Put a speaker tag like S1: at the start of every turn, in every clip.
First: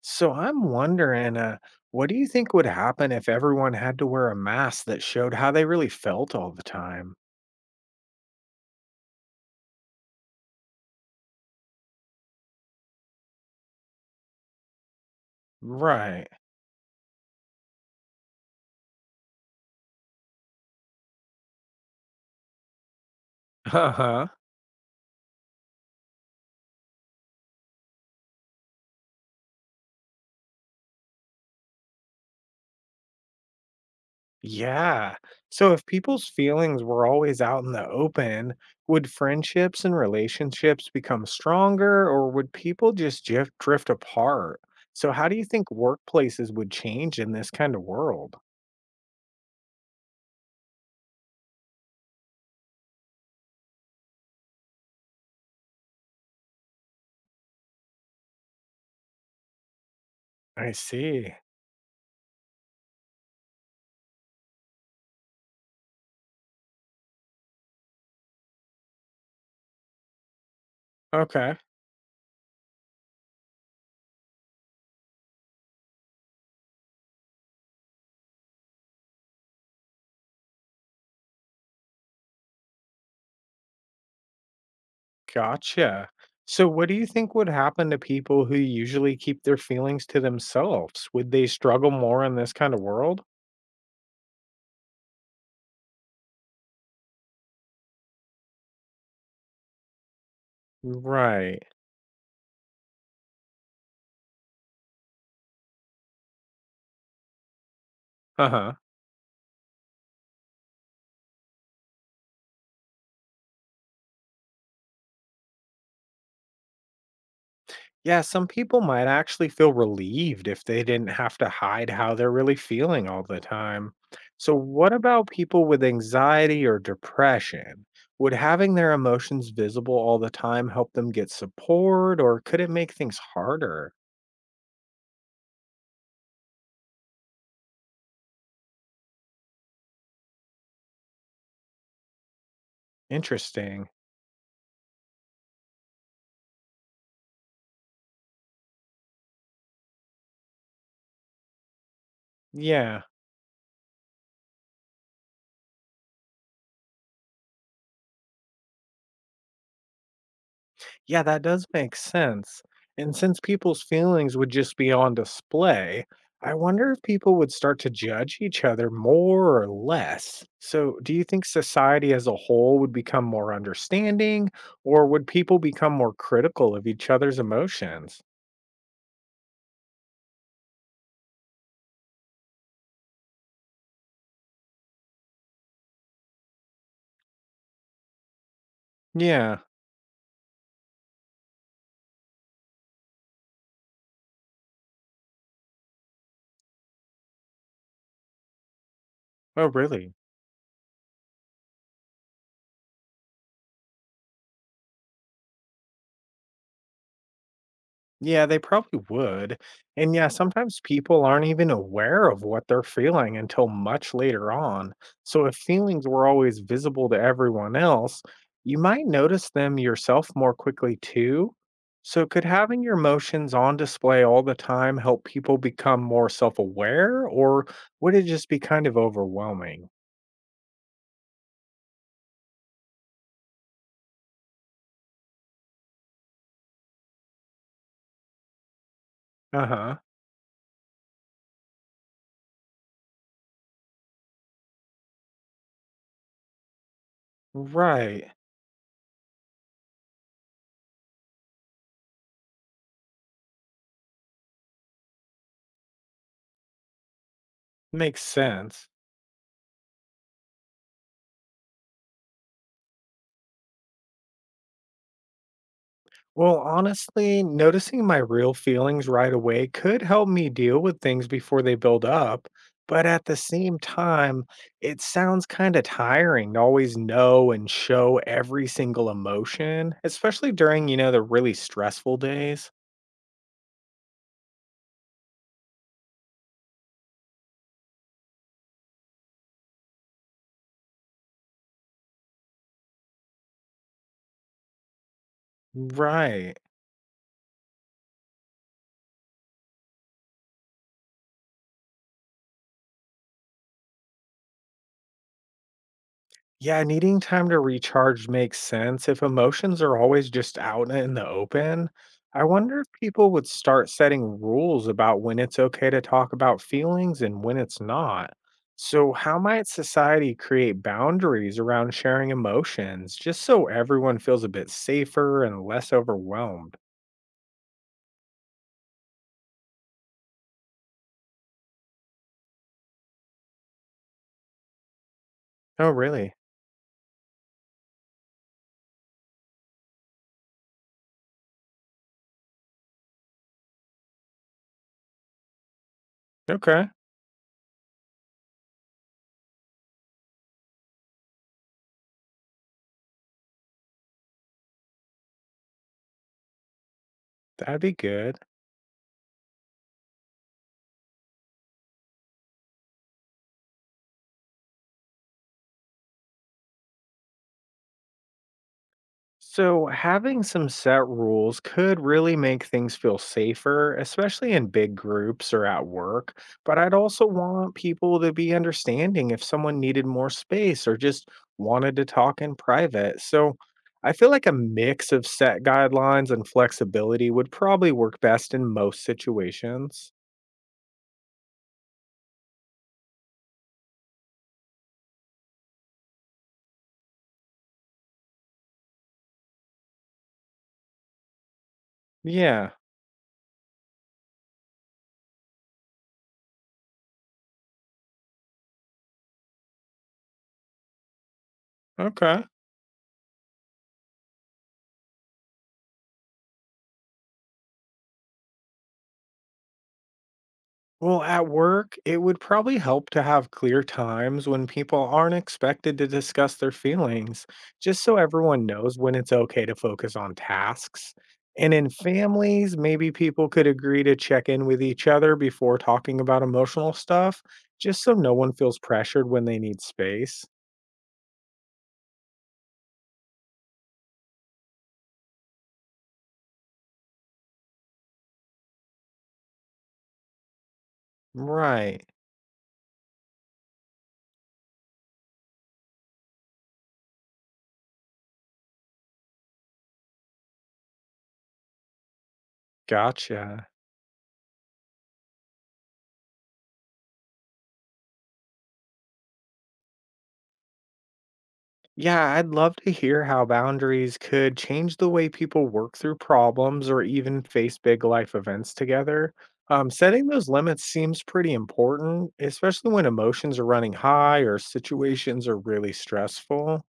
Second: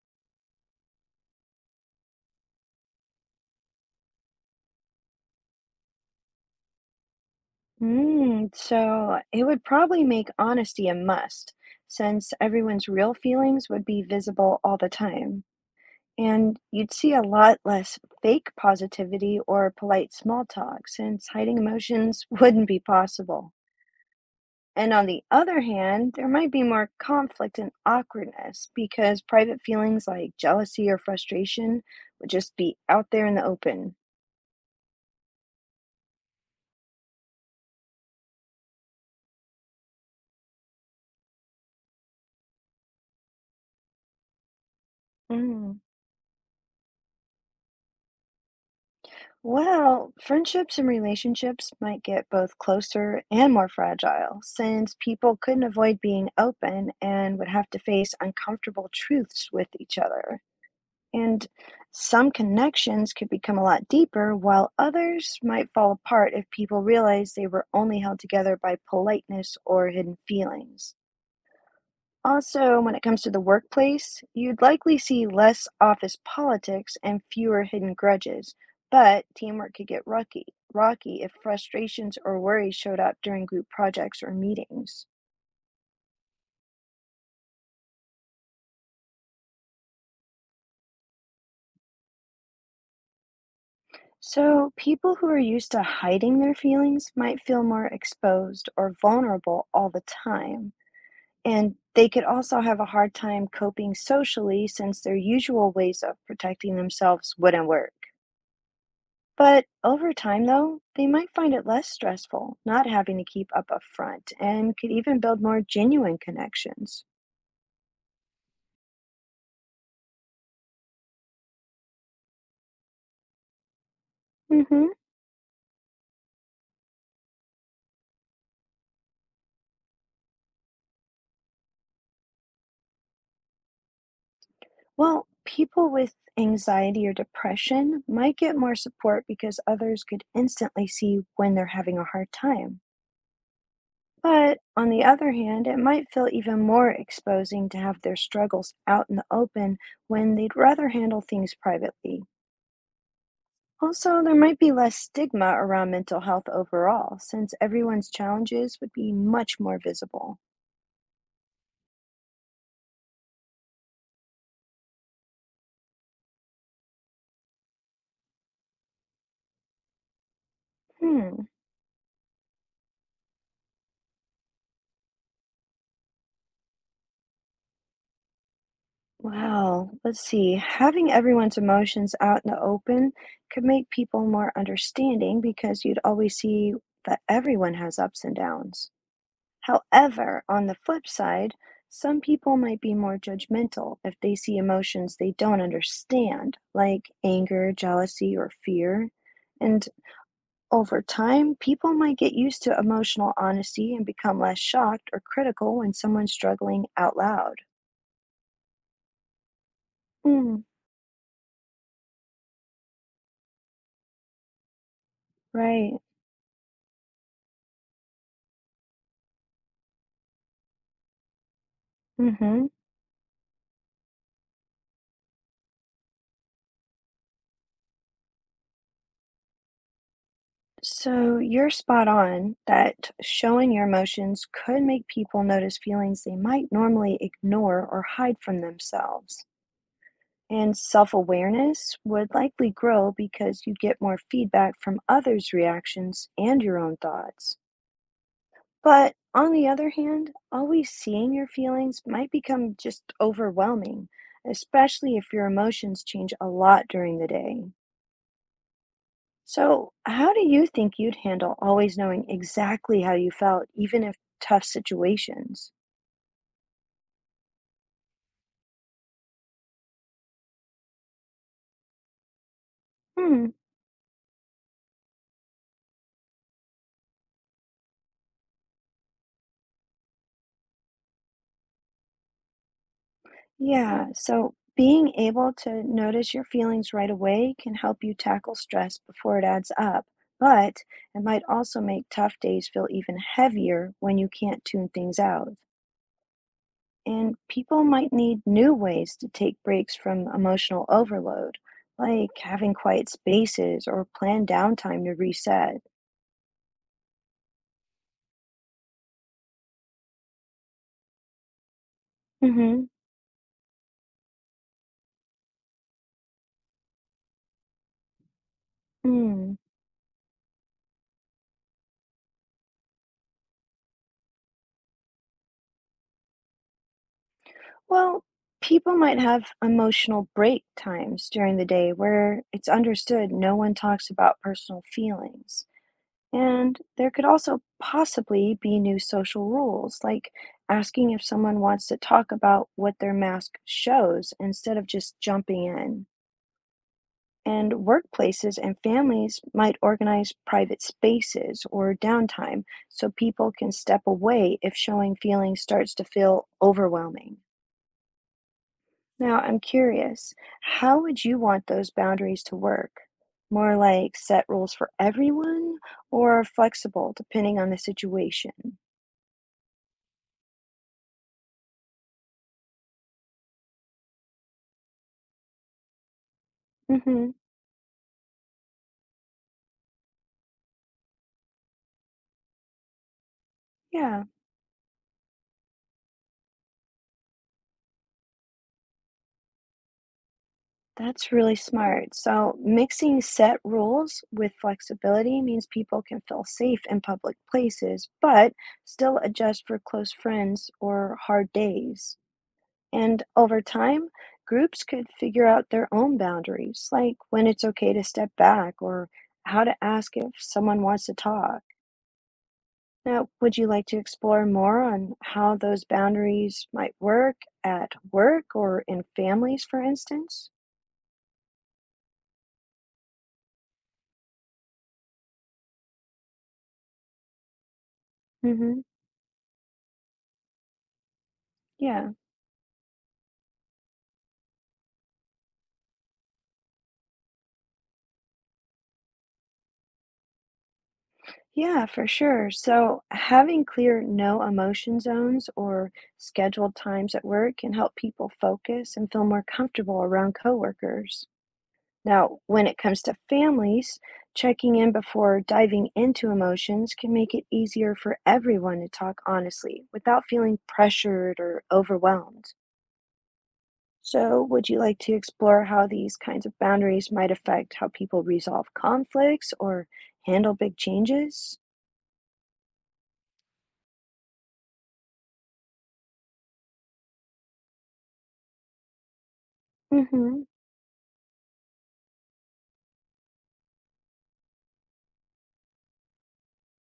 S1: So I'm wondering, what do you think would happen if everyone had to wear a mask that showed how they really felt all the time?
S2: So it would probably make honesty a must, since everyone's real feelings would be visible all the time.
S1: Right.
S2: And you'd see a lot less fake positivity or polite small talk, since hiding emotions wouldn't be possible.
S1: Uh huh.
S2: And on the other hand, there might be more conflict and awkwardness because private feelings like jealousy or frustration would just be out there in the open.
S1: Yeah. So if people's feelings were always out in the open, would friendships and relationships become stronger, or would people just drift apart? So how do you think
S2: Mm.
S1: workplaces would change in this kind of world?
S2: Well, friendships and relationships might get both closer and more fragile since people couldn't avoid being open and would have to face uncomfortable truths with each other.
S1: I see.
S2: And some connections could become a lot deeper, while others might fall apart if people realize they were only held together by politeness or hidden feelings.
S1: Okay.
S2: Also, when it comes to the workplace, you'd likely see less office politics and fewer hidden grudges, but teamwork could get rocky if frustrations or worries showed up during group projects or meetings.
S1: Gotcha. So, what do you think would happen to people who usually keep their feelings to themselves? Would they struggle more in this kind of world?
S2: So, people who are used to hiding their feelings might feel more exposed or vulnerable all the time.
S1: Right.
S2: And they could also have a hard time coping socially since their usual ways of protecting themselves wouldn't work.
S1: Uh huh.
S2: But over time, though, they might find it less stressful not having to keep up a front and could even build more genuine connections.
S1: Yeah, some people might actually feel relieved if they didn't have to hide how they're really feeling all the time. So,
S2: hmm
S1: what about people with anxiety or depression? Would having their emotions visible all the time help them get support, or could it make things harder?
S2: Well, people with anxiety or depression might get more support because others could instantly see when they're having a hard time.
S1: Interesting.
S2: But on the other hand, it might feel even more exposing to have their struggles out in the open when they'd rather handle things privately.
S1: Yeah.
S2: Also, there might be less stigma around mental health overall, since everyone's challenges would be much more visible.
S1: Yeah, that does make sense. And since people's feelings would just be on display, I wonder if people would start to judge each other more or less. So, do you
S2: Hmm.
S1: think society as a whole would become more understanding, or would people become more critical of each other's emotions?
S2: Well, let's see. Having everyone's emotions out in the open could make people more understanding because you'd always see that everyone has ups and downs.
S1: Yeah.
S2: However, on the flip side, some people might be more judgmental if they see emotions they don't understand, like anger, jealousy, or fear.
S1: Oh,
S2: And
S1: really?
S2: over time, people might get used to emotional honesty and become less shocked or critical when someone's struggling out loud.
S1: Yeah, they probably would. And yeah,
S2: Mm,
S1: sometimes people aren't even aware of what they're feeling until much later on. So if
S2: right.
S1: feelings were always visible to everyone else, you might notice them yourself more quickly too. So could
S2: Mm-hmm.
S1: having your emotions on display all the time help people become more self-aware, or would it just be kind of overwhelming?
S2: So you're spot on that showing your emotions could make people notice feelings they might normally ignore or hide from themselves.
S1: Uh-huh.
S2: And self awareness would likely grow because you get more feedback from others' reactions and your own thoughts.
S1: Right.
S2: But on the other hand, always seeing your feelings might become just overwhelming, especially if your emotions change a lot during the day.
S1: Makes sense.
S2: So, how do you think you'd handle always knowing exactly how you felt, even if tough situations?
S1: Well, honestly, noticing my real feelings right away could help me deal with things before they build up. But at the
S2: Hmm,
S1: same time, it sounds kind of tiring to always know and show every single emotion, especially during, you know, the really stressful days.
S2: yeah, so being able to notice your feelings right away can help you tackle stress before it adds up, but it might also make tough days feel even heavier when you can't tune things out.
S1: Right.
S2: And people might need new ways to take breaks from emotional overload, like having quiet spaces or planned downtime to reset.
S1: Yeah, needing time to recharge makes sense. If emotions are always just out in the open, I wonder
S2: hmm
S1: if people would start setting rules about when it's okay to talk about feelings and when it's not. So, how
S2: Mm.
S1: might society create boundaries around sharing emotions just so everyone feels a bit safer and less overwhelmed?
S2: Well, people might have emotional break times during the day where it's understood no one talks about personal feelings.
S1: Oh, really?
S2: And there could also possibly be new social rules, like asking if someone wants to talk about what their mask shows instead of just jumping in.
S1: Okay,
S2: And workplaces and families might organize private spaces or downtime so people can step away if showing feelings starts to feel overwhelming.
S1: that'd be good.
S2: Now, I'm curious, how would you want those boundaries to work? More like set rules for everyone or flexible depending on the situation?
S1: So, having some set rules could really make things feel safer, especially in big groups or at work. But I'd also
S2: hmm
S1: want people to be understanding if someone needed more space or just wanted to talk in private. So, I
S2: Yeah.
S1: feel like a mix of set guidelines and flexibility would probably work best in most situations.
S2: That's really smart. So, mixing set rules with flexibility means people can feel safe in public places, but still adjust for close friends or hard days.
S1: Yeah.
S2: And over time, groups could figure out their own boundaries, like when it's okay to step back or how to ask if someone wants to talk.
S1: Okay.
S2: Now, would you like to explore more on how those boundaries might work at work or in families, for instance?
S1: Well, at work, it would probably help to have clear times when people aren't expected to discuss their feelings, just so everyone
S2: hmm
S1: knows when it's okay to focus on tasks. And in
S2: Yeah.
S1: families, maybe people could agree to check in with each other before talking about emotional stuff, just so no one feels pressured when they need space.
S2: Yeah, for sure. So, having clear no emotion zones or scheduled times at work can help people focus and feel more comfortable around coworkers.
S1: Right.
S2: Now, when it comes to families, checking in before diving into emotions can make it easier for everyone to talk honestly without feeling pressured or overwhelmed.
S1: Gotcha.
S2: So, would you like to explore how these kinds of boundaries might affect how people resolve conflicts or handle big changes?
S1: Yeah, I'd love to hear how boundaries could change the way people work through problems or even face big life events together. Setting
S2: hmm
S1: those limits seems pretty important, especially when emotions are running high or situations are really stressful.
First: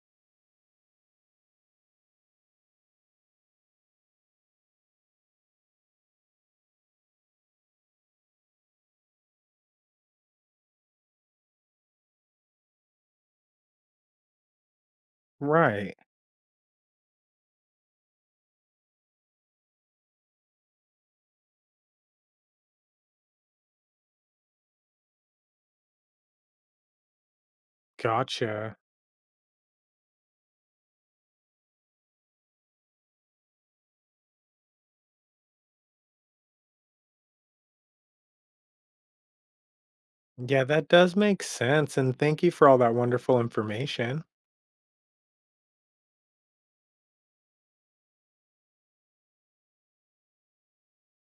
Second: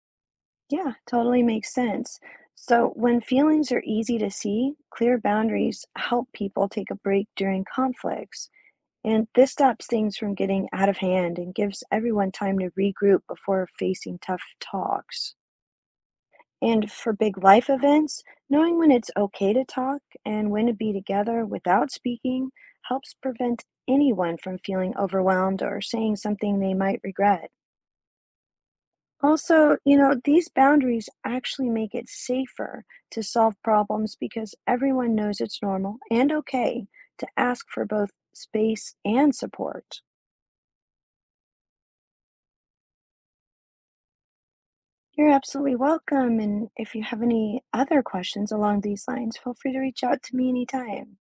S2: Yeah, totally makes sense. So, when feelings are easy to see, clear boundaries help people take a break during conflicts. And this stops things from getting out of hand and gives everyone time to regroup before facing tough talks.
S1: Right.
S2: And for big life events, knowing when it's okay to talk and when to be together without speaking helps prevent anyone from feeling overwhelmed or saying something they might regret.
S1: Gotcha.
S2: Also, you know, these boundaries actually make it safer to solve problems because everyone knows it's normal and okay to ask for both space and support.
S1: Yeah, that does make sense. And thank you for all that wonderful information.
S2: You're absolutely welcome. And if you have any other questions along these lines, feel free to reach out to me anytime.